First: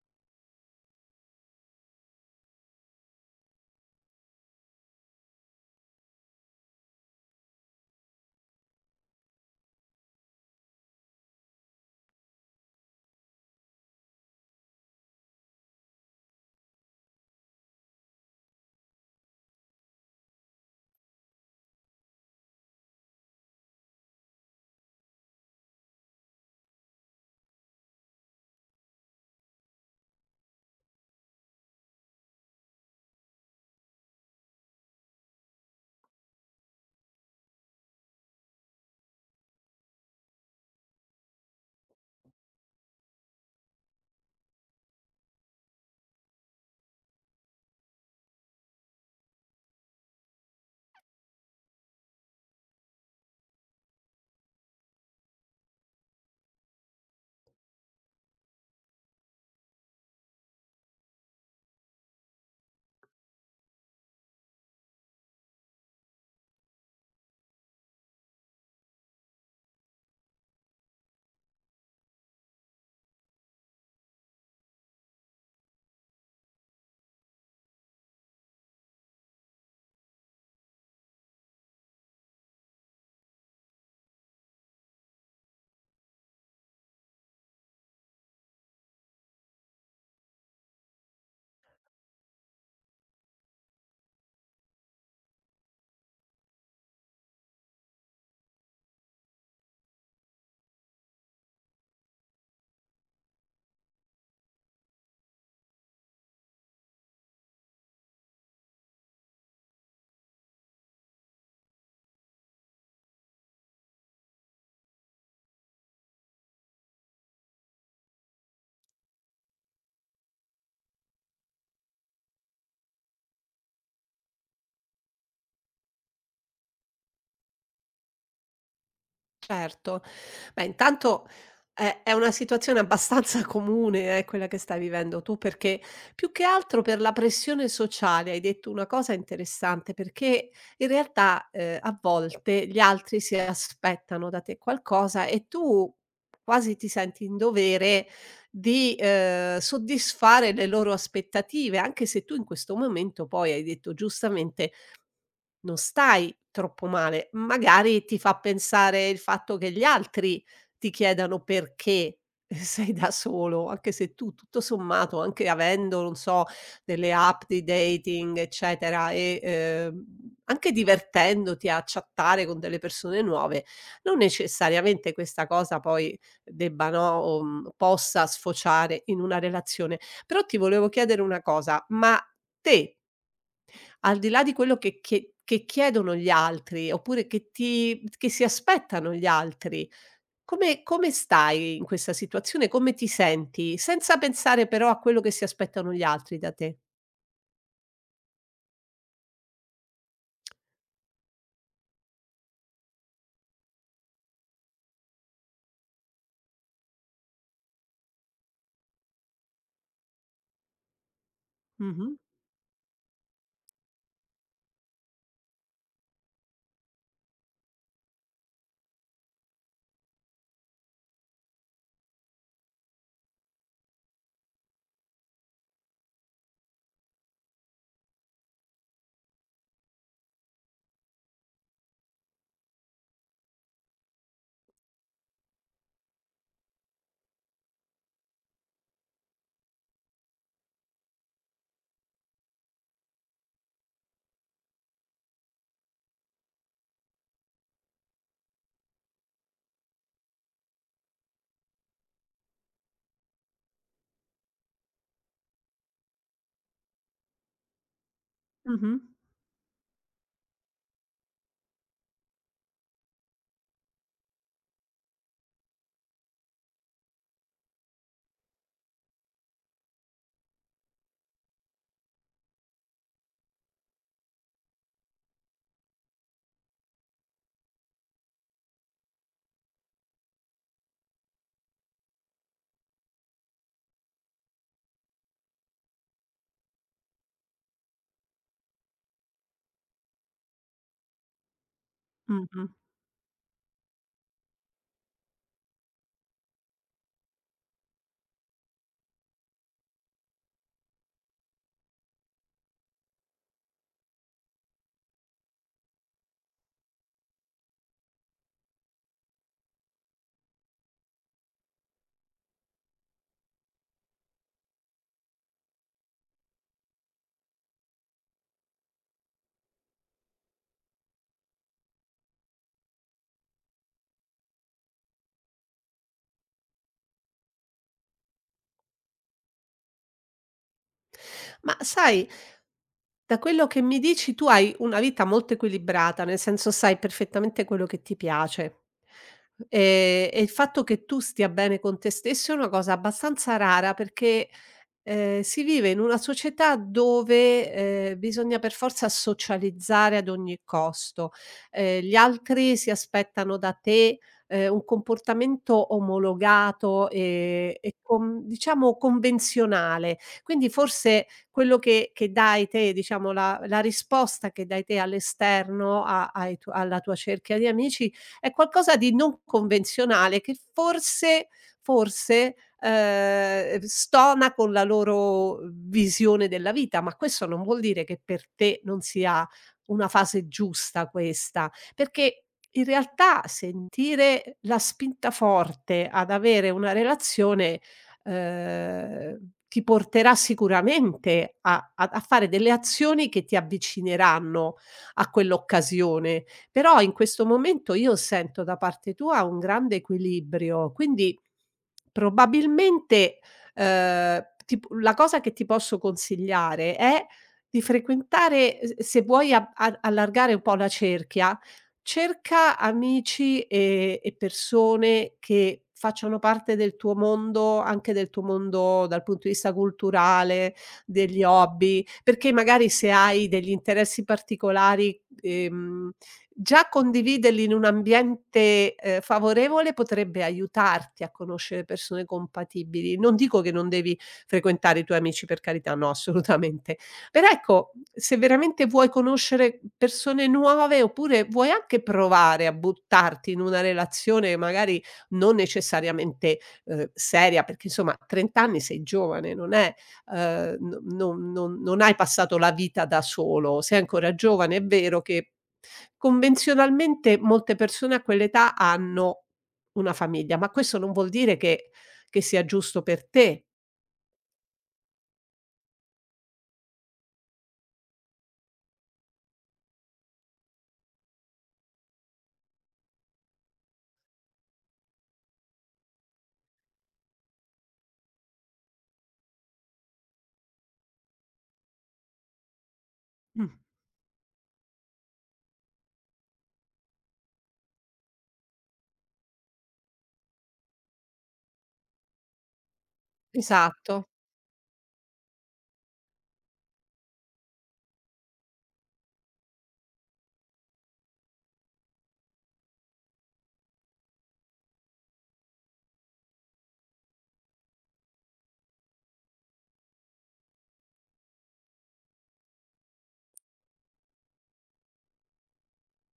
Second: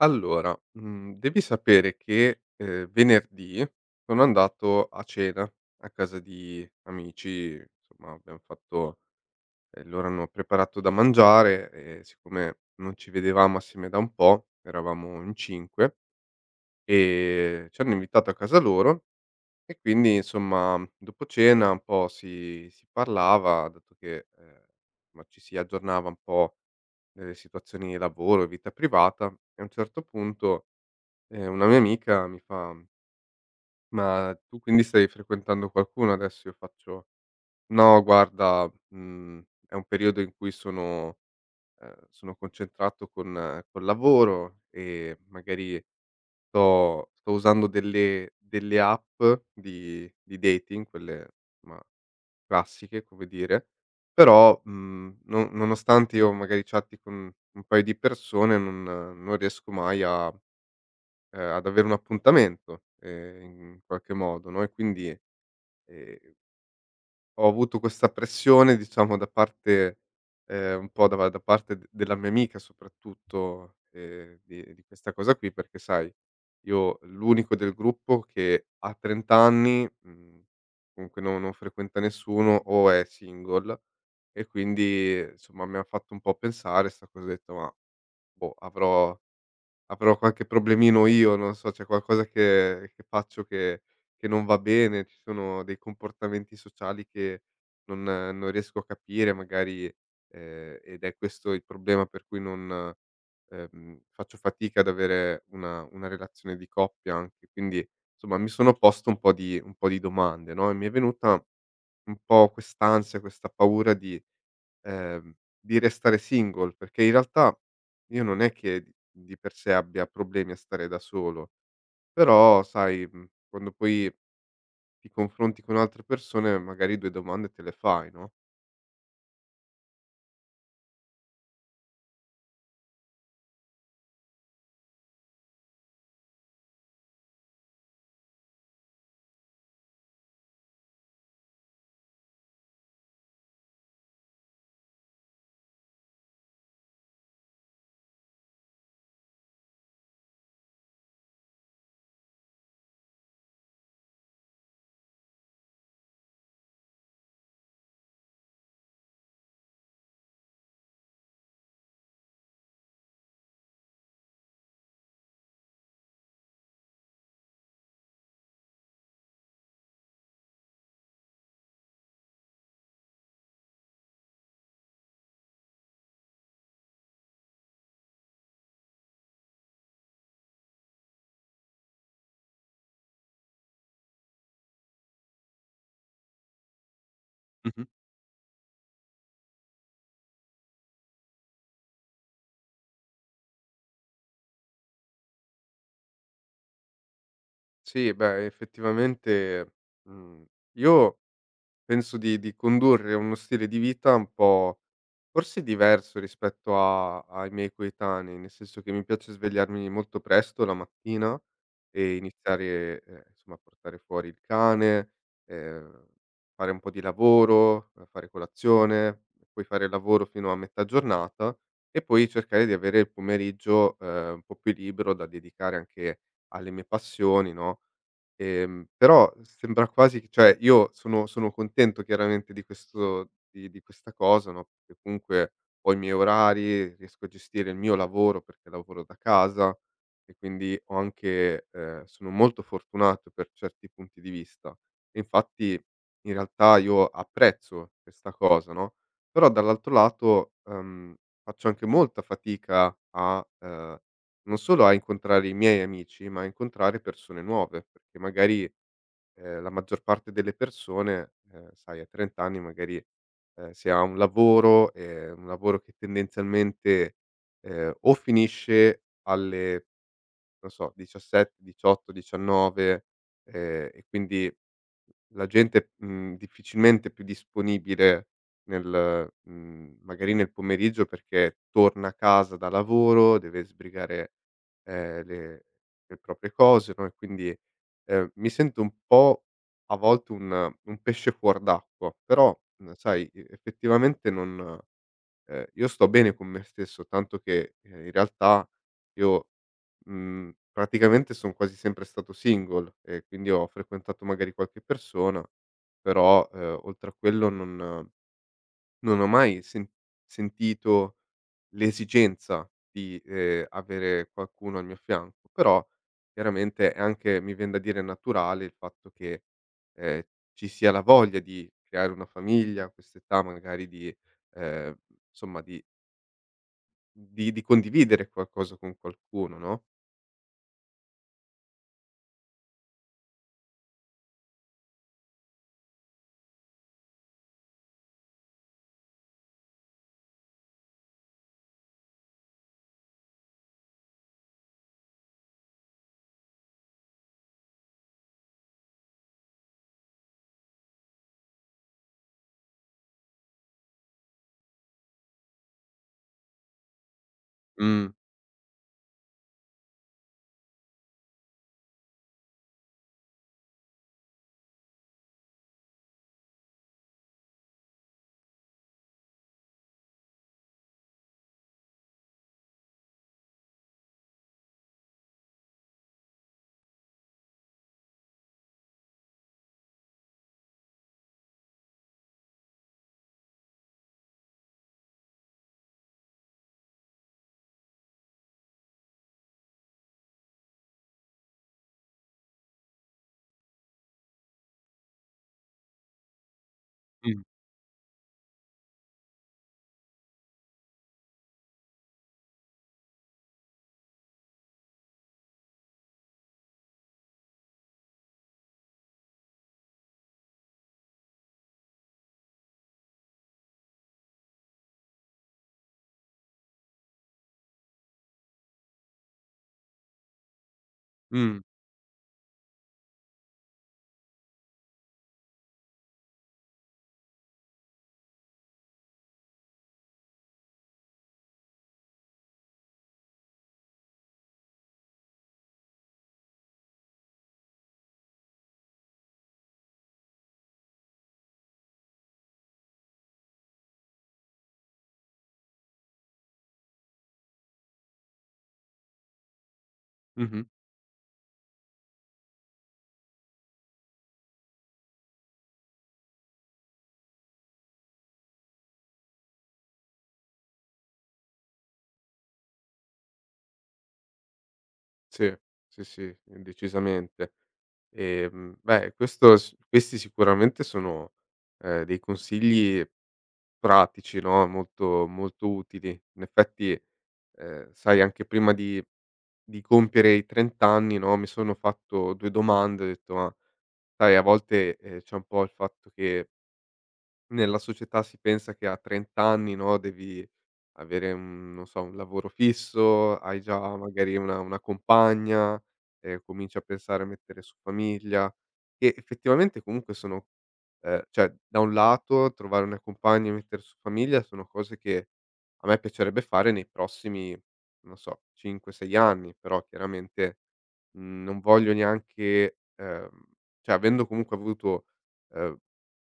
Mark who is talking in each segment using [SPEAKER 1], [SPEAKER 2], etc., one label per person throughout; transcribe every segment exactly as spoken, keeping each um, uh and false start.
[SPEAKER 1] Allora, mhmm, devi sapere che, ehm, venerdì sono andato a cena a casa di amici. Insomma, abbiam fatto ehm, loro hanno preparato da mangiare, e siccome non ci vedevamo assieme da un po', eravamo in cinque. Ehm, ci hanno invitato a casa loro, e quindi insomma dopo cena un po' si si parlava, dato che, ehm, ma ci si aggiornava un po' nelle situazioni lavoro e vita privata. E a un certo punto e una mia amica mi fa: "Ma tu quindi stai frequentando qualcuno adesso?" Io faccio: "No guarda, mhmm, è un periodo in cui sono ehm, sono concentrato con eh, col lavoro, e magari sto sto usando delle delle app di di dating, quelle insomma classiche, come dire, però, mhmm, non nonostante io magari chatti con un paio di persone non non riesco mai a" ehm, ad avere un appuntamento, ehm, in qualche modo, no. E quindi, ehm, ho avuto questa pressione, diciamo, da parte ehm, un po' da da parte d della mia amica soprattutto, ehm, di di questa cosa qui, perché sai io l'unico del gruppo che a trenta anni, mhmm, comunque no non frequenta nessuno o è single. E quindi, insomma, mi ha fatto un po' pensare 'sta cosa. Ho detto: "Ma boh, avrò" avrò qualche problemino io, non so, c'è qualcosa che che faccio che che non va bene, ci sono dei comportamenti sociali che non non riesco a capire magari, ehm, ed è questo il problema per cui non ehm, faccio fatica ad avere una una relazione di coppia anche. Quindi, insomma, mi sono posto un po' di un po' di domande, no, e mi è venuta un po' quest'ansia, questa paura di Ehm, di restare single, perché in realtà io non è che d di per sé abbia problemi a stare da solo, però sai, mhmm, quando poi ti confronti con altre persone magari due domande te le fai, no?
[SPEAKER 2] Certo. Beh, intanto è è una situazione abbastanza comune, eh, quella che stai vivendo tu, perché più che altro per la pressione sociale hai detto una cosa interessante, perché in realtà, ehm, a volte gli altri si aspettano da te qualcosa e tu quasi ti senti in dovere di, ehm, soddisfare le loro aspettative, anche se tu in questo momento poi, hai detto giustamente, non stai troppo male, magari ti fa pensare il fatto che gli altri ti chiedano perché sei da solo, anche se tu tutto sommato, anche avendo, non so, delle app di dating eccetera e, ehm, anche divertendoti a chattare con delle persone nuove, non necessariamente questa cosa poi debba, no, o, mhmm, possa sfociare in una relazione. Però ti volevo chiedere una cosa: ma te al di là di quello che che che chiedono gli altri, oppure che
[SPEAKER 1] Mh-mh.
[SPEAKER 2] ti che si aspettano gli altri, come come stai in questa situazione? Come ti senti? Senza pensare però a quello che si aspettano gli altri da te.
[SPEAKER 1] Sì, beh, effettivamente, mhmm, io penso di di condurre uno stile di vita un po' forse diverso rispetto a ai miei coetanei, nel senso che mi piace svegliarmi molto presto la mattina
[SPEAKER 2] Mh-mh.
[SPEAKER 1] e iniziare, ehm, insomma a portare fuori il cane, ehm, fare un po' di lavoro, ehm, fare colazione, poi fare il lavoro fino a metà giornata e poi cercare di avere il pomeriggio, ehm, un po' più libero da dedicare anche alle mie passioni, no. Ehm, però sembra quasi che, cioè, io sono sono contento chiaramente di questo di di questa cosa, no, perché comunque ho i miei orari, riesco a gestire il mio lavoro perché lavoro da casa, e quindi ho anche ehm, sono molto fortunato per certi punti di vista. E infatti in realtà io apprezzo questa cosa, no, però dall'altro lato, ehm, faccio anche molta fatica a, ehm non solo a incontrare i miei amici, ma a incontrare persone nuove, perché magari,
[SPEAKER 2] Mh-mh.
[SPEAKER 1] ehm, la maggior parte delle persone, ehm, sai a trenta anni magari, ehm, si ha un lavoro, ehm, un lavoro che tendenzialmente, ehm, o finisce alle non so, diciassette, diciotto, diciannove, ehm, e quindi la gente, mhmm, difficilmente è più disponibile nel mhmm, magari nel pomeriggio perché torna a casa da lavoro, deve sbrigare, ehm, le le proprie cose, no. E quindi, ehm, mi sento un po' a volte un un pesce fuor d'acqua, però,
[SPEAKER 2] Mh-mh.
[SPEAKER 1] mhmm, sai, e effettivamente non ehm, io sto bene con me stesso, tanto che, ehm, in realtà io Mhmm, praticamente son quasi sempre stato single, e quindi ho frequentato magari qualche persona, però, ehm, oltre a quello non non ho mai sen sentito l'esigenza di, ehm, avere qualcuno al mio fianco. Però chiaramente è anche, mi vien da dire, naturale il fatto che, ehm, ci sia la voglia di creare una famiglia, a quest'età, magari di ehm, insomma di di di condividere qualcosa con qualcuno, no?
[SPEAKER 2] Ma sai, da quello che mi dici tu hai una vita molto equilibrata, nel senso sai perfettamente quello che ti piace. Ehm, e il fatto che tu stia bene con te stesso è una cosa abbastanza rara perché, Ehm, si vive in una società dove, ehm, bisogna per forza socializzare ad ogni costo. Ehm, gli altri si aspettano da te, ehm, un comportamento omologato e e
[SPEAKER 1] Mh,
[SPEAKER 2] con diciamo convenzionale. Quindi forse quello che che dai te, diciamo la la risposta che dai te all'esterno a ai tu alla tua cerchia di amici, è qualcosa di non convenzionale che forse forse, ehm, stona con la loro visione della vita, ma questo non vuol dire che per te non sia una fase giusta questa, perché in realtà sentire la spinta forte ad avere una relazione, ehm, ti porterà sicuramente a ad a fare delle azioni che ti avvicineranno a quell'occasione. Però in
[SPEAKER 1] mh,
[SPEAKER 2] questo momento io sento da parte tua un grande equilibrio, quindi probabilmente, ehm, ti p la cosa che ti posso consigliare è di frequentare s se vuoi a a allargare un po' la cerchia, cerca amici, ehm, e persone che facciano parte del tuo mondo, anche del tuo mondo dal punto di vista culturale, degli
[SPEAKER 1] mh.
[SPEAKER 2] hobby, perché magari se hai degli interessi particolari, ehm, già condividerli in un ambiente, ehm, favorevole potrebbe aiutarti a conoscere persone compatibili. Non dico che non devi frequentare i tuoi amici, per carità, no, assolutamente. Però ecco, se veramente vuoi conoscere persone nuove, oppure vuoi anche provare a buttarti in una relazione magari non necessariamente, ehm, seria, perché insomma trenta anni sei giovane, non è
[SPEAKER 1] Mh-mh.
[SPEAKER 2] ehm, no non non non hai passato la vita da solo, sei ancora giovane. È vero che convenzionalmente molte persone a quell'età hanno una famiglia, ma questo non vuol dire che che sia giusto per te.
[SPEAKER 1] Sì, sì, sì, decisamente. Ehm, beh, questo s questi sicuramente sono, ehm, dei consigli pratici, no, molto molto utili. In effetti, ehm, sai, anche prima di di compiere i trenta anni, no, mi sono fatto due domande, ho detto: "Ma
[SPEAKER 2] Mh.
[SPEAKER 1] sai, a volte, ehm, c'è un po' il fatto che Nella società si pensa che a trenta anni, no, devi avere un non so, un lavoro fisso, hai già
[SPEAKER 2] Esatto.
[SPEAKER 1] magari una una compagna, ehm, cominci a pensare a mettere su famiglia, che effettivamente comunque sono ehm, cioè da un lato trovare una compagna e mettere su famiglia sono cose che a me piacerebbe fare nei prossimi, non so, cinque, sei anni, però chiaramente, mhmm, non voglio neanche ehm, cioè avendo comunque avuto, ehm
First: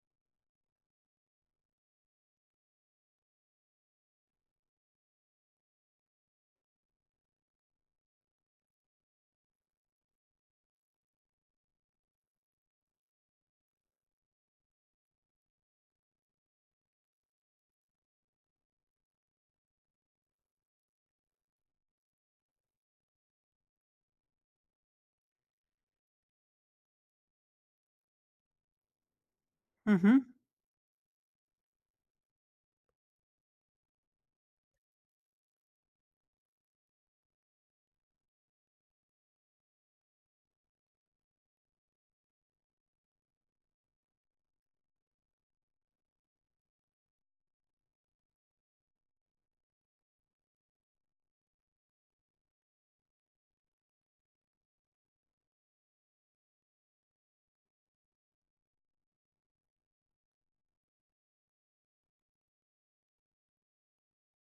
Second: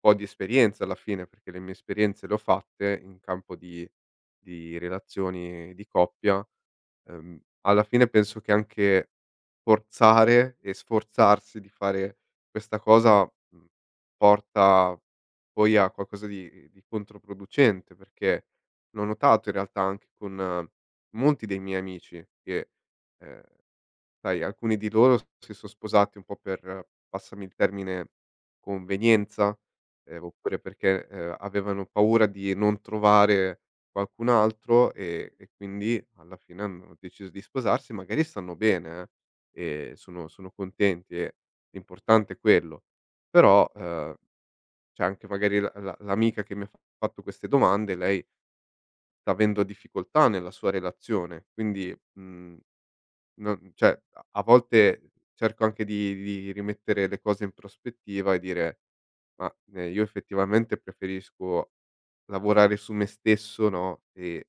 [SPEAKER 1] po' di esperienza alla fine, perché le mie esperienze le ho fatte in campo di di relazioni di coppia, ehm, alla fine penso che anche forzare e sforzarsi di fare questa cosa, mhmm, porta poi a qualcosa di di controproducente, perché l'ho notato in realtà anche con eh, molti dei miei amici che, ehm sai, alcuni di loro si son sposati un po' per, passami il termine, convenienza,
[SPEAKER 2] Mh-mh.
[SPEAKER 1] ehm, oppure perché, ehm, avevano paura di non trovare qualcun altro, e e quindi alla fine hanno deciso di sposarsi, magari stanno bene, eh, e sono sono contenti, e l'importante è quello. Però, ehm, cioè anche magari la la l'amica che mi ha fatto queste domande, lei sta avendo difficoltà nella sua relazione, quindi, mhmm non cioè, a a volte cerco anche di di rimettere le cose in prospettiva e dire: "Ma, ehm, io effettivamente preferisco lavorare su me stesso, no, e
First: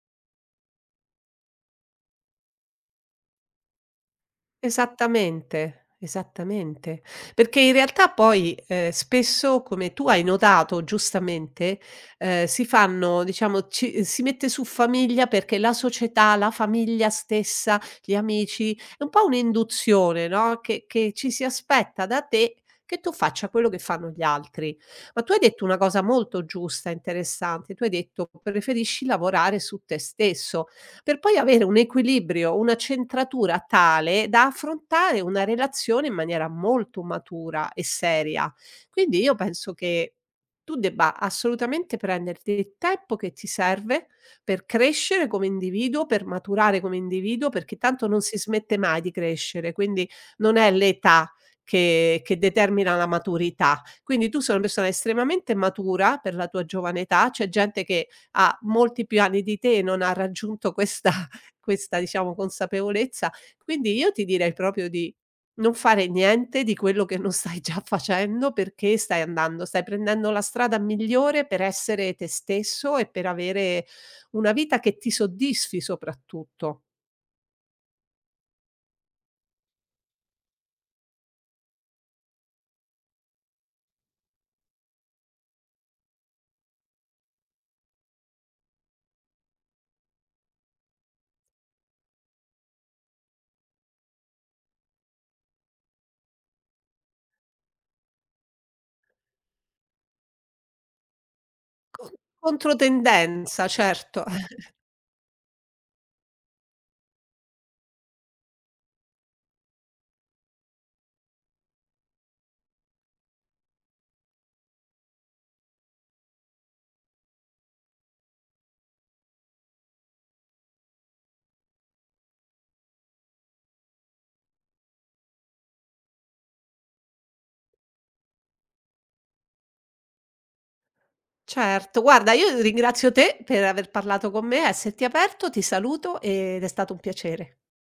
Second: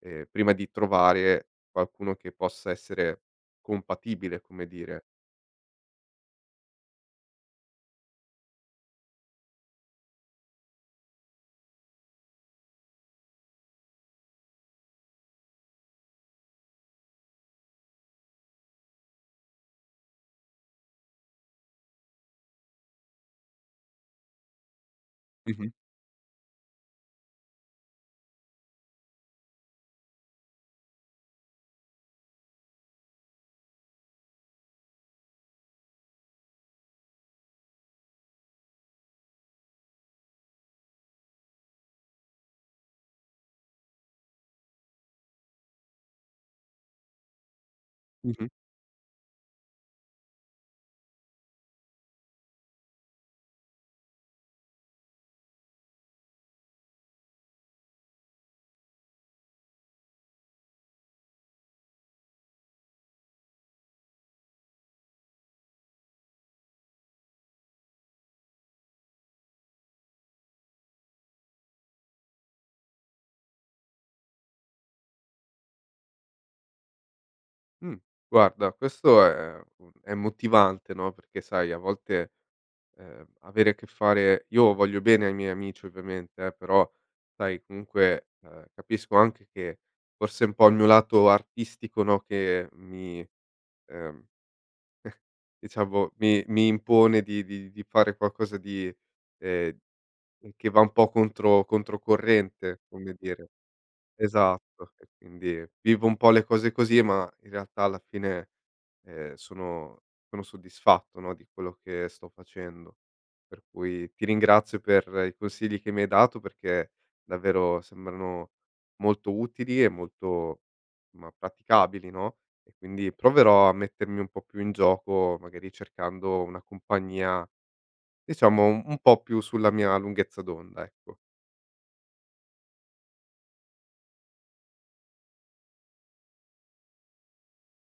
[SPEAKER 1] ehm, prima di trovare qualcuno che possa essere compatibile", come dire.
[SPEAKER 2] Esattamente, esattamente. Perché in realtà poi, ehm, spesso, come tu hai notato giustamente, ehm, si fanno diciamo ci si mette su famiglia perché la società, la famiglia stessa, gli amici è un po' un'induzione, no, che che ci si aspetta da te che tu faccia quello che fanno gli altri. Ma tu hai detto
[SPEAKER 1] Mh-mh.
[SPEAKER 2] una cosa molto giusta, interessante, tu hai detto: "Preferisci lavorare su te stesso." Per poi avere un equilibrio, una centratura tale da affrontare una relazione in maniera molto matura e seria. Quindi io penso che tu debba assolutamente prenderti il tempo che ti serve per crescere come individuo, per maturare come individuo, perché tanto non si
[SPEAKER 1] Mh-mh.
[SPEAKER 2] smette mai di crescere, quindi non è l'età che che determina la maturità. Quindi tu sei una persona estremamente matura per la tua giovane età, c'è gente che ha molti più anni di te, non ha raggiunto questa questa diciamo consapevolezza. Quindi io ti direi proprio di non fare niente di quello che non stai già facendo, perché stai andando stai prendendo la strada migliore per essere te stesso e per avere una vita che ti soddisfi soprattutto.
[SPEAKER 1] Mh. Guarda, questo è è motivante, no, perché sai a volte ehm, avere a che fare, io voglio bene ai miei amici ovviamente, eh, però sai comunque, ehm, capisco anche che forse è un po' il mio lato artistico, no, che mi ehm, diciamo mi mi impone di di di fare qualcosa di ehm, che va un po' contro
[SPEAKER 2] Co
[SPEAKER 1] controcorrente, come dire.
[SPEAKER 2] controtendenza, certo, eh,
[SPEAKER 1] Esatto, e quindi vivo un po' le cose così, ma in realtà alla fine, ehm, sono sono soddisfatto, no, di quello che sto facendo. Per cui ti ringrazio per i consigli che mi hai dato, perché davvero sembrano molto utili e molto, ma praticabili, no, e quindi proverò a mettermi un po' più in gioco, magari cercando una compagnia, diciamo un un po' più sulla mia lunghezza d'onda, ecco.
[SPEAKER 2] certo. Guarda, io ringrazio te per aver parlato con me, esserti aperto, ti saluto ed è stato un piacere.